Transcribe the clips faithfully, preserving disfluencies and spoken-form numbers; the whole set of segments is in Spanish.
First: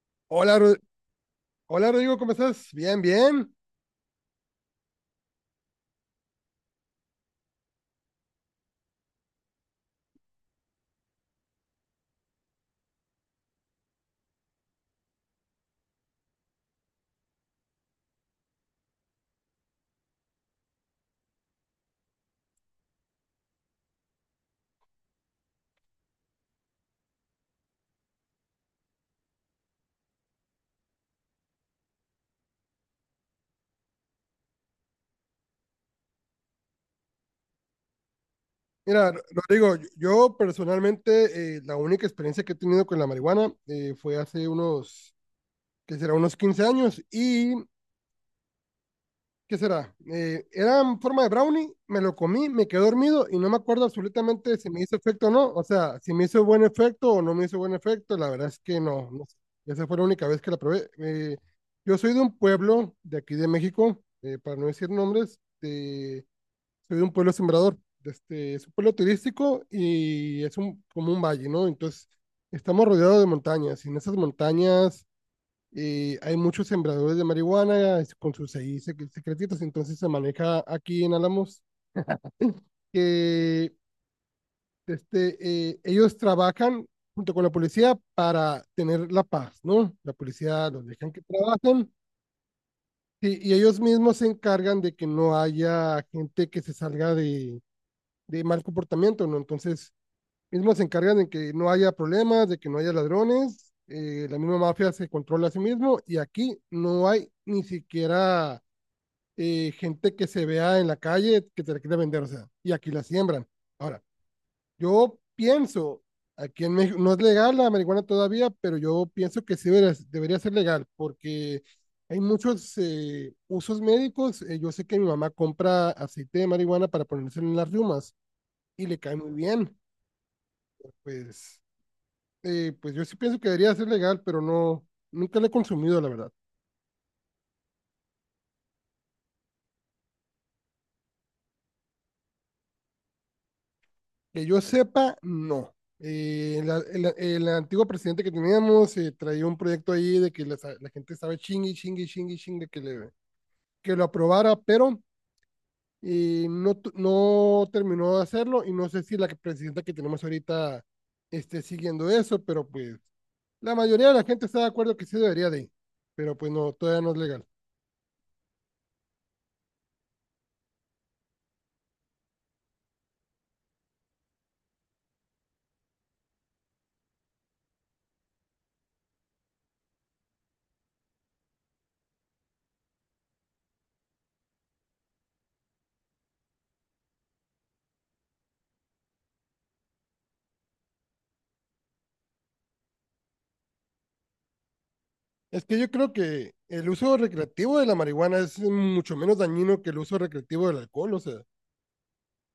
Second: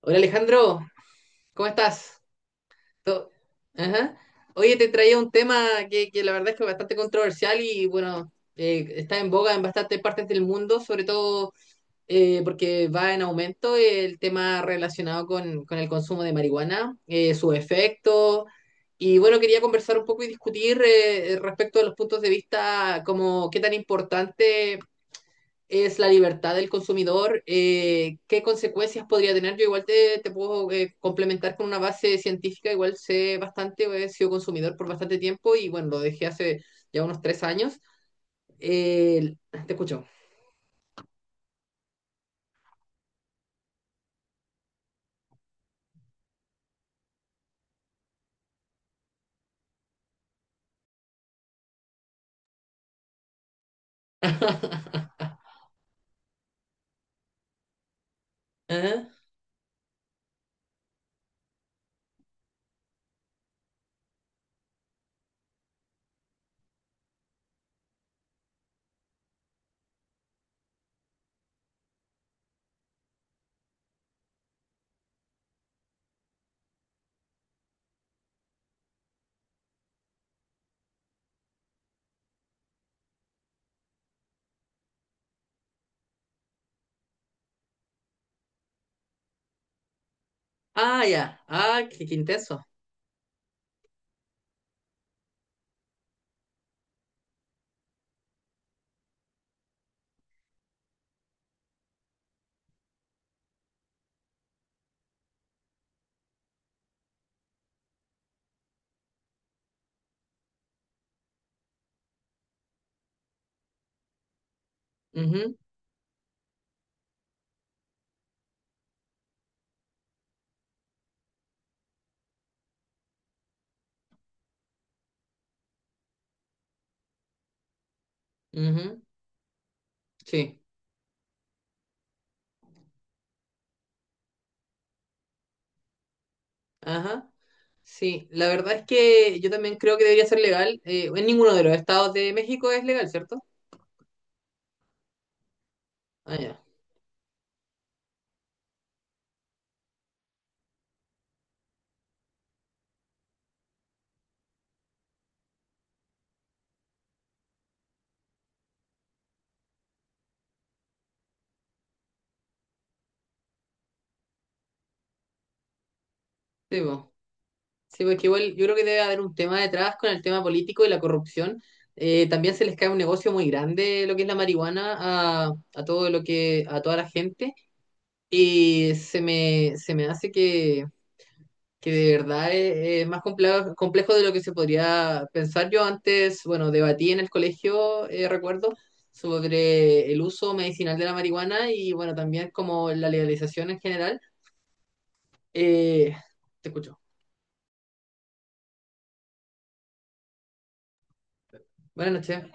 Hola Hola, Ro- Alejandro, ¿cómo hola Rodrigo, estás? ¿cómo estás? Bien, To- bien. Ajá. Oye, te traía un tema que, que la verdad es que es bastante controversial y bueno, eh, está en boga en bastantes partes del mundo, sobre todo eh, porque va en aumento el tema relacionado con, con el consumo de marihuana, eh, su efecto. Y bueno, quería conversar un poco y discutir eh, respecto a los puntos de vista, como qué tan importante es la libertad del consumidor, eh, qué consecuencias podría tener. Yo igual te, te puedo eh, complementar con una base científica, igual sé bastante, he sido consumidor por bastante tiempo y bueno, lo dejé hace ya unos tres años. Mira, Ro- Eh, te Rodrigo, yo escucho. yo personalmente eh, la única experiencia que he tenido con la marihuana eh, fue hace unos, ¿qué será? Unos quince años y, ¿qué será? Eh, era en forma de brownie, me lo comí, me quedé dormido y no me acuerdo absolutamente si me hizo efecto o no. O sea, si me hizo buen efecto o no me hizo buen efecto, la verdad es que ¿Eh? no, no sé. Esa fue la única vez que la probé. Eh, yo soy de un pueblo de aquí de México, eh, para no decir nombres. Soy de un pueblo sembrador. Este, es un pueblo turístico y es un, como un valle, ¿no? Entonces, estamos rodeados de montañas y en esas montañas eh, hay muchos sembradores de marihuana es- con sus ahí sec- secretitos. Entonces, se maneja aquí en Álamos que este, eh, ellos trabajan junto con la policía para tener la paz, ¿no? La policía los Ah, dejan que ya. Ah, trabajen qué, qué intenso. sí, y ellos mismos se encargan de que no haya gente que se salga de, de mal comportamiento, ¿no? Entonces mismos se encargan de que no haya problemas, de que no haya ladrones, eh, la misma mafia se controla a sí mismo y aquí no hay ni siquiera eh, gente que se vea en la calle que te la quiera vender, o sea, y aquí la siembran. Ahora, yo Ujú, pienso, aquí en México no es legal la marihuana todavía, pero yo pienso que sí debería, debería ser legal porque hay muchos eh, usos médicos. Eh, yo sé que mi mamá compra aceite de marihuana para ponerse en las riumas y le ujú. cae muy bien. Sí. Pues eh, pues yo sí pienso que debería ser legal, pero no, nunca la he consumido, la verdad. Ajá. Sí, la verdad es que yo también creo que debería ser legal. Eh, en ninguno de los estados de México es legal, ¿cierto? Que yo sepa, no. Ah, ya. Eh, la- el, el antiguo presidente que teníamos eh, traía un proyecto ahí de que la, la gente estaba chingue, chingue, chingue, chingue que, le, que lo aprobara, pero eh, no, tu- no terminó de hacerlo y no sé si la que- presidenta que tenemos ahorita esté siguiendo eso, pero pues la mayoría de la gente está de acuerdo que sí debería de, pero pues no, Sí, pues. todavía no es legal. Sí, porque igual yo creo que debe haber un tema detrás con el tema político y la corrupción. Eh, también se les cae un negocio muy grande lo que es la marihuana a, a todo lo que, a toda la gente. Y se me, se me hace que, que, de verdad es, es más complejo, complejo de lo que se podría pensar. Yo antes, bueno, debatí en el colegio, eh, recuerdo, sobre el uso medicinal de la marihuana y bueno, también como la legalización en general. Es que yo creo Eh, que te el escucho. uso recreativo de la marihuana es mucho menos dañino que el uso recreativo del alcohol, o sea, Buenas noches.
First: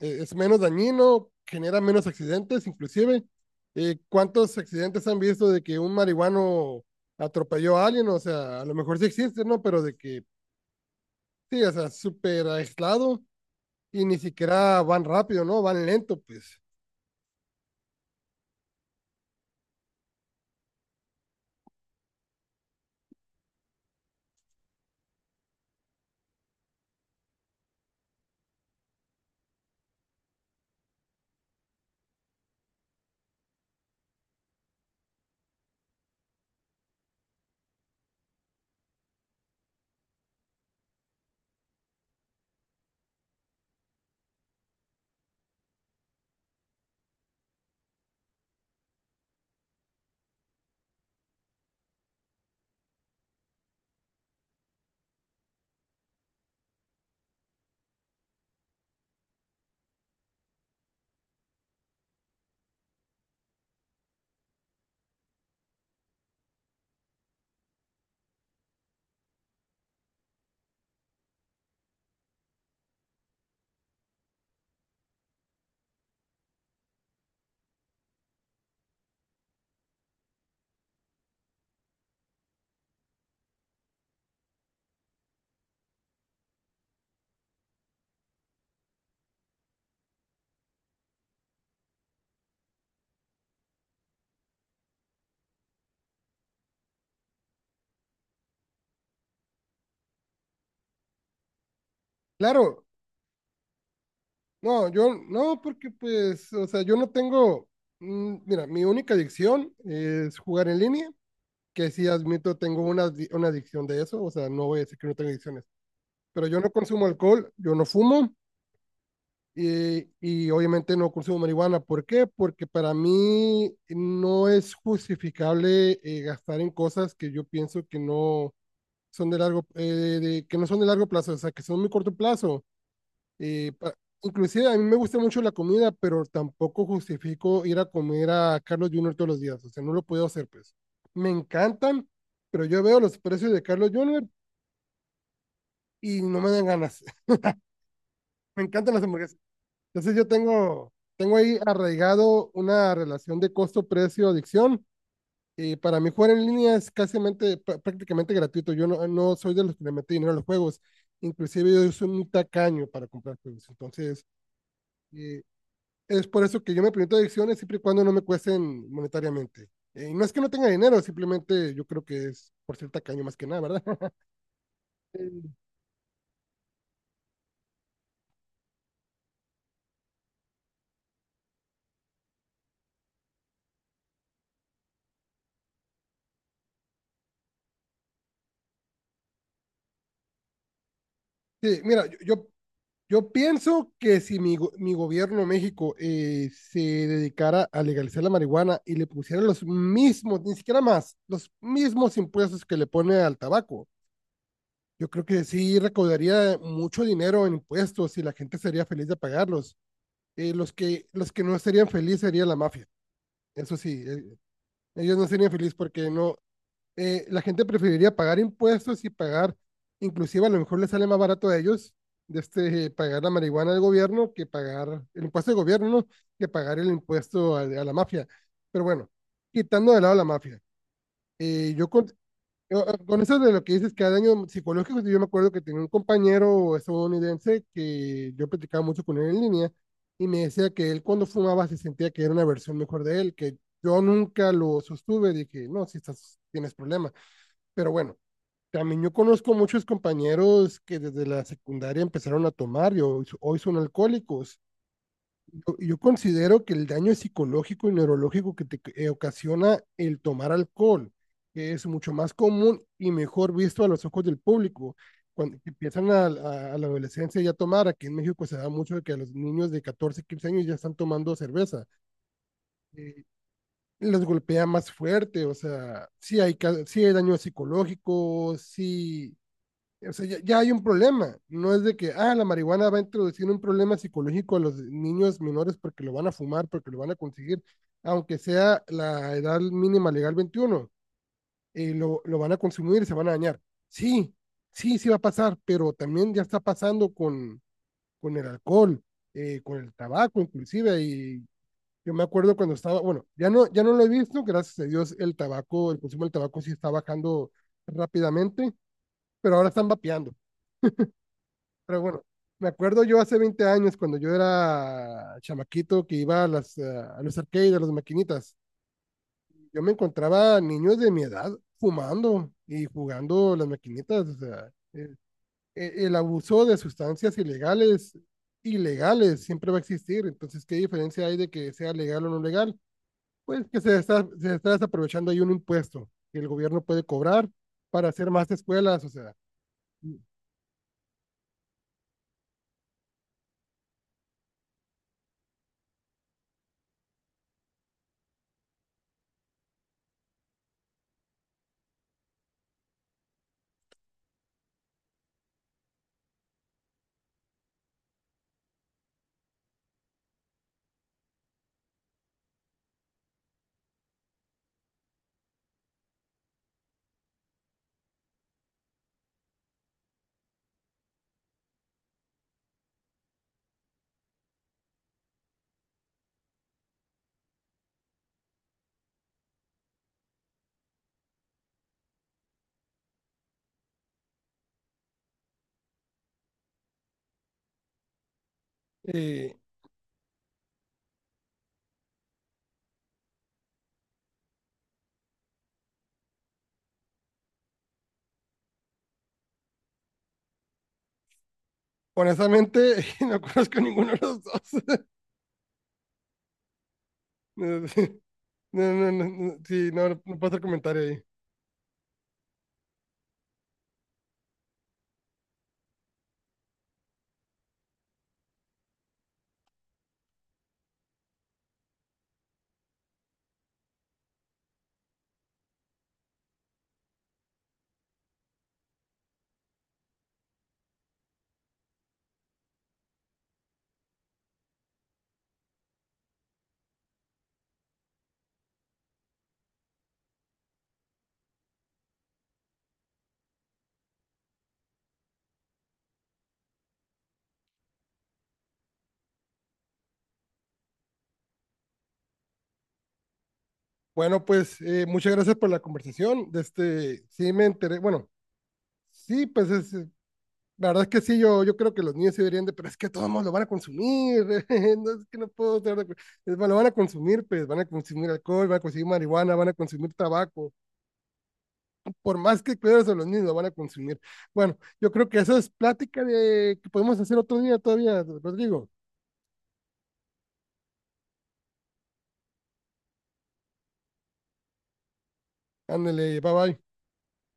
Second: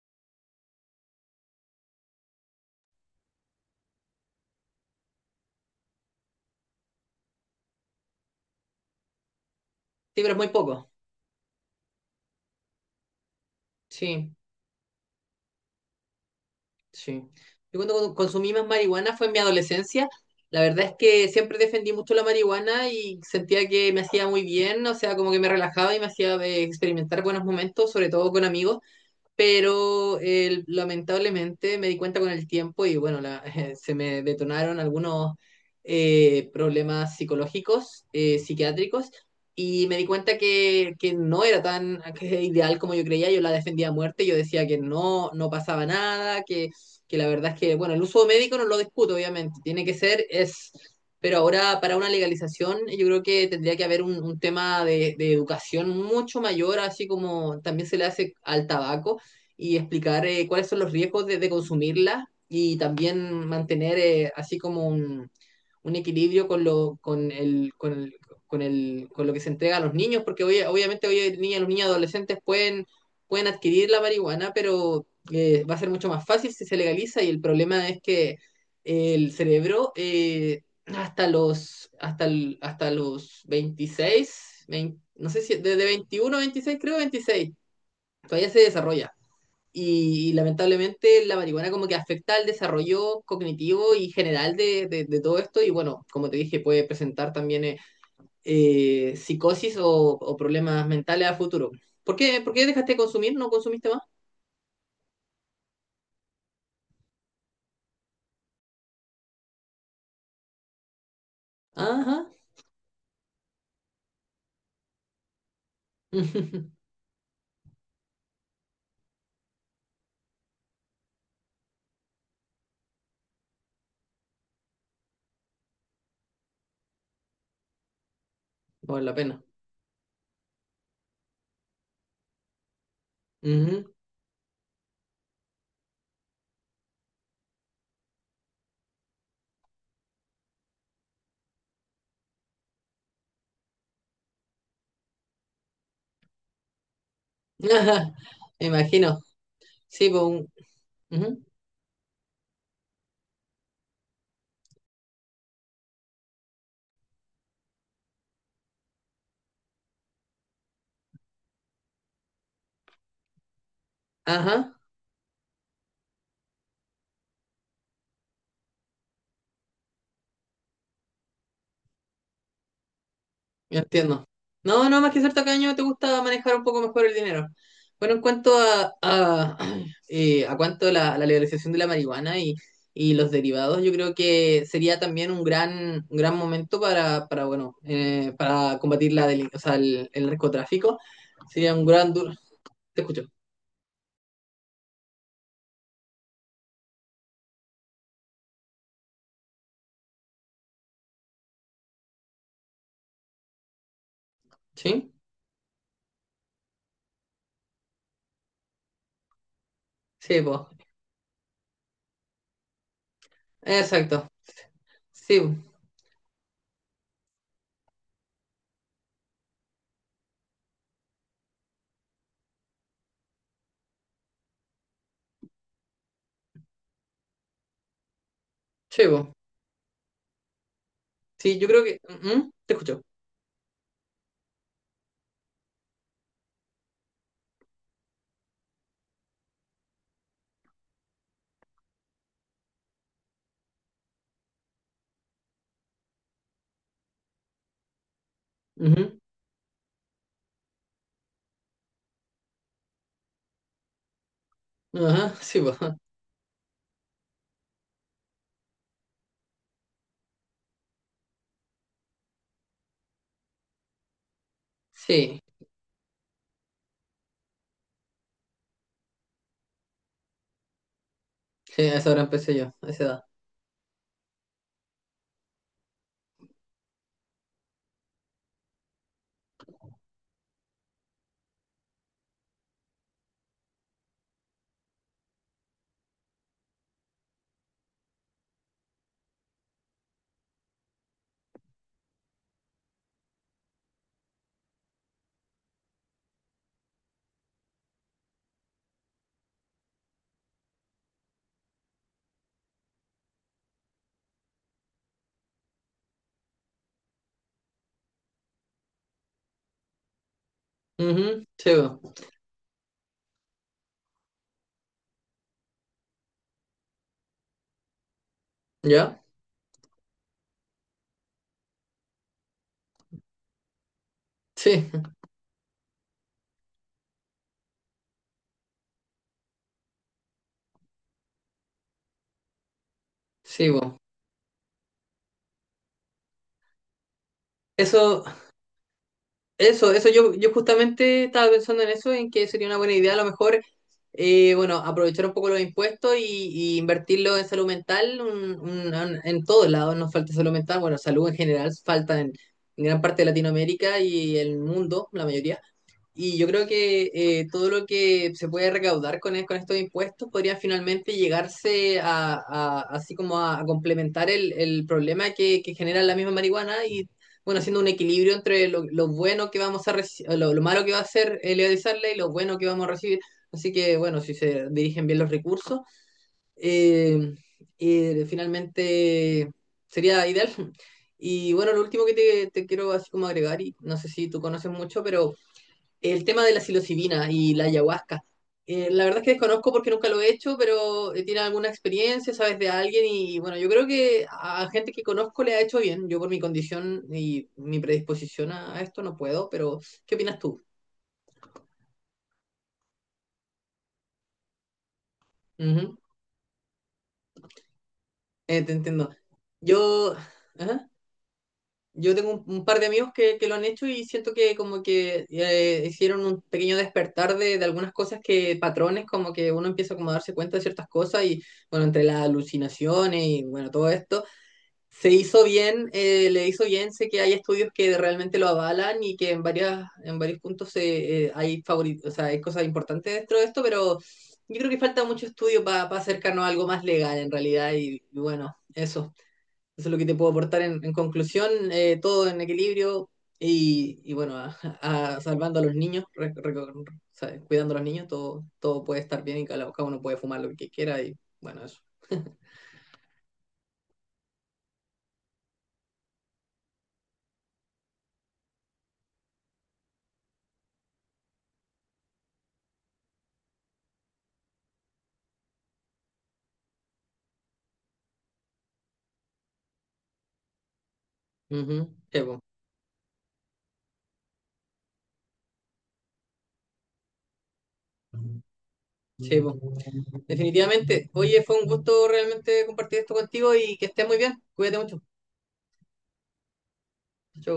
eh, es menos dañino, genera menos accidentes, inclusive. Eh, ¿cuántos accidentes han visto de que un marihuano atropelló a alguien? O sea, a lo mejor sí existe, ¿no? Pero de Sí, que, pero es muy poco. sí, o sea, súper aislado y ni Sí. siquiera van rápido, ¿no? Van lento, pues. Sí. Yo cuando consumí más marihuana fue en mi adolescencia. La verdad es que siempre defendí mucho la marihuana y sentía que me hacía muy bien, o sea, como que me relajaba y me hacía eh, experimentar buenos momentos, sobre todo con amigos pero eh, lamentablemente me di cuenta con el tiempo y bueno, la- se me detonaron algunos eh, problemas psicológicos, eh, psiquiátricos, y me di cuenta que, que, no era tan que ideal como yo creía, yo la defendía a muerte, yo decía que no, no pasaba nada, que, que la verdad es que, bueno, el uso médico no lo discuto, obviamente, tiene que ser, es... Pero ahora para una legalización yo creo que tendría que haber un, un tema de, de educación mucho mayor, así como también se le hace al tabaco y explicar eh, cuáles son los riesgos de, de consumirla y también mantener eh, así como un, un equilibrio con lo, con el, con el, con el, con lo que se entrega a los niños, porque hoy, obviamente hoy niñas, los niños adolescentes pueden, pueden adquirir la marihuana, pero eh, va a ser mucho más fácil si se legaliza y el problema es que el cerebro eh, hasta los hasta, el- hasta los veintiséis vein- no sé si desde veintiuno a veintiséis, creo veintiséis todavía se desarrolla. Y, lamentablemente la marihuana como que afecta al desarrollo cognitivo y general de, de- de todo esto y bueno, como te dije, puede presentar también eh, eh, psicosis o, o problemas mentales a futuro. ¿Por qué, por qué Claro, dejaste de consumir? ¿No consumiste más? no, yo no, porque pues, o sea, yo no tengo, mm, mira, mi única adicción es jugar en línea que sí Ajá. admito, tengo una, una adicción de eso, o sea, no voy a decir que no tengo adicciones, pero yo no consumo alcohol, yo no fumo y, y obviamente no consumo marihuana. ¿Por qué? Porque para mí no es justificable eh, gastar en cosas que yo pienso que no Por la son de pena. largo, eh, de- que no son de largo plazo, o sea, que son muy corto plazo eh, Ujú. pa- inclusive a mí me gusta mucho la comida, pero tampoco justifico ir a comer a Carlos Junior todos los días. O sea, no lo puedo hacer, pues. Me encantan, pero yo veo los precios de Carlos Junior y no me dan ganas. Ajá. Me Me encantan las imagino. hamburguesas. Sí, Entonces pues yo un- tengo, tengo ujú. ahí arraigado una relación de costo-precio-adicción. Y para mí jugar en línea es casi prácticamente gratuito. Yo no, no soy de los que le mete dinero a los juegos. Inclusive yo soy muy tacaño para comprar juegos. Entonces, Ajá. eh, es por eso que yo me permito adicciones siempre y cuando no me cuesten monetariamente. Eh, no es que no tenga dinero, simplemente yo creo que es por cierta caño más que nada, Yo ¿verdad? entiendo. No, no, más que cierto que año te gusta manejar un poco mejor el dinero. Bueno, en cuanto a, a, eh, a cuanto a la, la legalización de la marihuana y, y los derivados, yo creo que sería también un gran, un gran momento para, para bueno, eh, para combatir la delin- o sea, el, el narcotráfico. Sería Sí, un mira, gran yo, duro. yo, Te escucho. yo pienso que si mi, go- mi gobierno México eh, se dedicara a legalizar la marihuana y le pusiera los mismos, ni siquiera más, los mismos impuestos que le pone al tabaco, yo ¿Sí? creo que sí recaudaría mucho dinero en impuestos y la gente sería feliz de pagarlos. Sí, Eh, pues. los que, los que no serían felices sería la mafia. Eso sí, eh, Exacto. ellos no Sí, serían po. felices porque no, eh, la gente preferiría pagar impuestos y pagar, inclusive a lo mejor les sale más barato a ellos de este, pagar la marihuana del gobierno que pagar el impuesto del gobierno, ¿no? Que pagar el impuesto a, a la mafia. Pero Sí, bueno, po. quitando de lado la mafia, Sí, yo eh, creo yo que. con- eh, ¿Mm? Te escucho. eh, con eso de lo que dices que hay daños psicológicos, yo me acuerdo que tenía un compañero estadounidense que yo platicaba mucho con él en línea y me decía que él cuando fumaba se sentía que era una versión mejor de él, que yo nunca lo sostuve, dije, no, si estás, tienes problema. Pero bueno, también yo conozco muchos compañeros que desde la secundaria empezaron a tomar y hoy, hoy son alcohólicos. Ujú. Ajá, sí, pues. Yo, yo considero que el daño psicológico y neurológico que te eh, ocasiona el tomar alcohol, que es mucho más común y mejor visto a los ojos del público. Sí. Cuando empiezan a, a- a la adolescencia ya a tomar, aquí en México se da mucho de que a los niños de catorce quince años ya están tomando Sí, cerveza. a esa hora empecé yo, a esa edad. Eh, los golpea más fuerte, o sea, sí hay, ca- sí hay daño psicológico, sí, o sea, ya, ya hay un problema. No es de que, ah, la marihuana va a introducir un problema psicológico a los niños menores porque lo van a fumar, porque lo van a conseguir, aunque sea la edad mínima legal veintiuno, eh, lo, lo van a consumir y se van a dañar. Sí, sí, sí va a pasar, pero también ya está pasando con, con el alcohol, eh, con el tabaco inclusive, y yo me acuerdo cuando estaba, bueno, ya no, ya no lo he visto, gracias a Dios el tabaco, el consumo del tabaco sí está bajando rápidamente, pero ahora están vapeando. Ujú, sí, bo. Pero bueno, me acuerdo yo hace veinte años cuando yo era chamaquito que iba a, las, eh, a los arcades, a las maquinitas. ¿Ya? Yo me encontraba niños de mi edad fumando y jugando las maquinitas. O sea, Sí, el, el el abuso de sustancias ilegales, ilegales, siempre va a existir. Entonces, ¿qué diferencia hay de que sea legal o no legal? Pues sí, que bo. se está, se está desaprovechando ahí un impuesto que el gobierno puede cobrar para Eso, hacer más escuelas. O sea, eso, eso yo, yo justamente estaba pensando en eso, en que sería una buena idea a lo mejor, eh, bueno, aprovechar un poco los impuestos y, y invertirlo en salud mental, un- un- un- en todos lados nos falta salud mental, bueno, salud en general falta en, en gran parte de Latinoamérica y el mundo, la mayoría. Y yo creo que eh, todo lo que se puede recaudar con, e- con estos impuestos podría finalmente llegarse a, a- así como a, a complementar el, el problema que, que genera la misma marihuana y bueno, haciendo un equilibrio entre lo, lo bueno que vamos a reci- lo, lo malo que va a ser eh, legalizarla y lo bueno que vamos a recibir. Así que bueno, si se dirigen bien los recursos, eh, eh, finalmente sería ideal. Y bueno, lo último que te, te quiero así como agregar, y no sé si tú conoces mucho, pero el tema de la psilocibina y la ayahuasca. Eh, la verdad es que eh, desconozco porque nunca lo he hecho, pero eh, tiene alguna experiencia, sabes de alguien y bueno, yo creo que a gente que conozco le ha hecho bien. Yo por mi condición y mi predisposición a, a esto no puedo, pero ¿qué opinas tú? honestamente, no conozco ninguno de los dos. Ujú. Eh, te No, entiendo. no, no, no, sí, no, Yo... no puedo hacer ajá. comentario ahí. Yo tengo un, un par de amigos que, que, lo han hecho y siento que como que eh, hicieron un pequeño despertar de, de algunas cosas que, patrones, como que uno empieza como a darse cuenta de ciertas cosas y bueno, entre las alucinaciones y bueno, todo esto, se hizo bien, eh, le hizo bien, sé que hay estudios que realmente lo avalan y que en varias, en varios puntos se, eh, hay favori- o sea, hay cosas importantes dentro de esto, pero yo creo que falta mucho estudio para acercarnos a algo más legal en realidad y y bueno, eso. Eso es lo que te puedo aportar en, en conclusión, eh, todo en equilibrio y, y bueno, a- a- salvando a los niños, re- reco- o sea, cuidando a los niños, todo, todo puede estar bien y cada, cada uno puede fumar lo que quiera y bueno, eso. Bueno, pues eh, muchas gracias por la conversación. De este, sí me enteré, bueno, sí, pues es, eh, la verdad es que sí, yo, yo creo que los niños se deberían de, pero es que todos lo van a consumir, no es que no puedo estar de acuerdo. Es, bueno, lo van a consumir, pues van a consumir alcohol, van a consumir marihuana, van a consumir tabaco. Ujú, sí, Por po, más que cuides a los niños, lo van a consumir. Bueno, yo creo que eso es plática de que podemos hacer otro día todavía, Rodrigo. sí, po. Definitivamente. Oye, fue un gusto realmente compartir esto contigo y que estés muy bien. Cuídate mucho. Ándale, bye bye. Chau.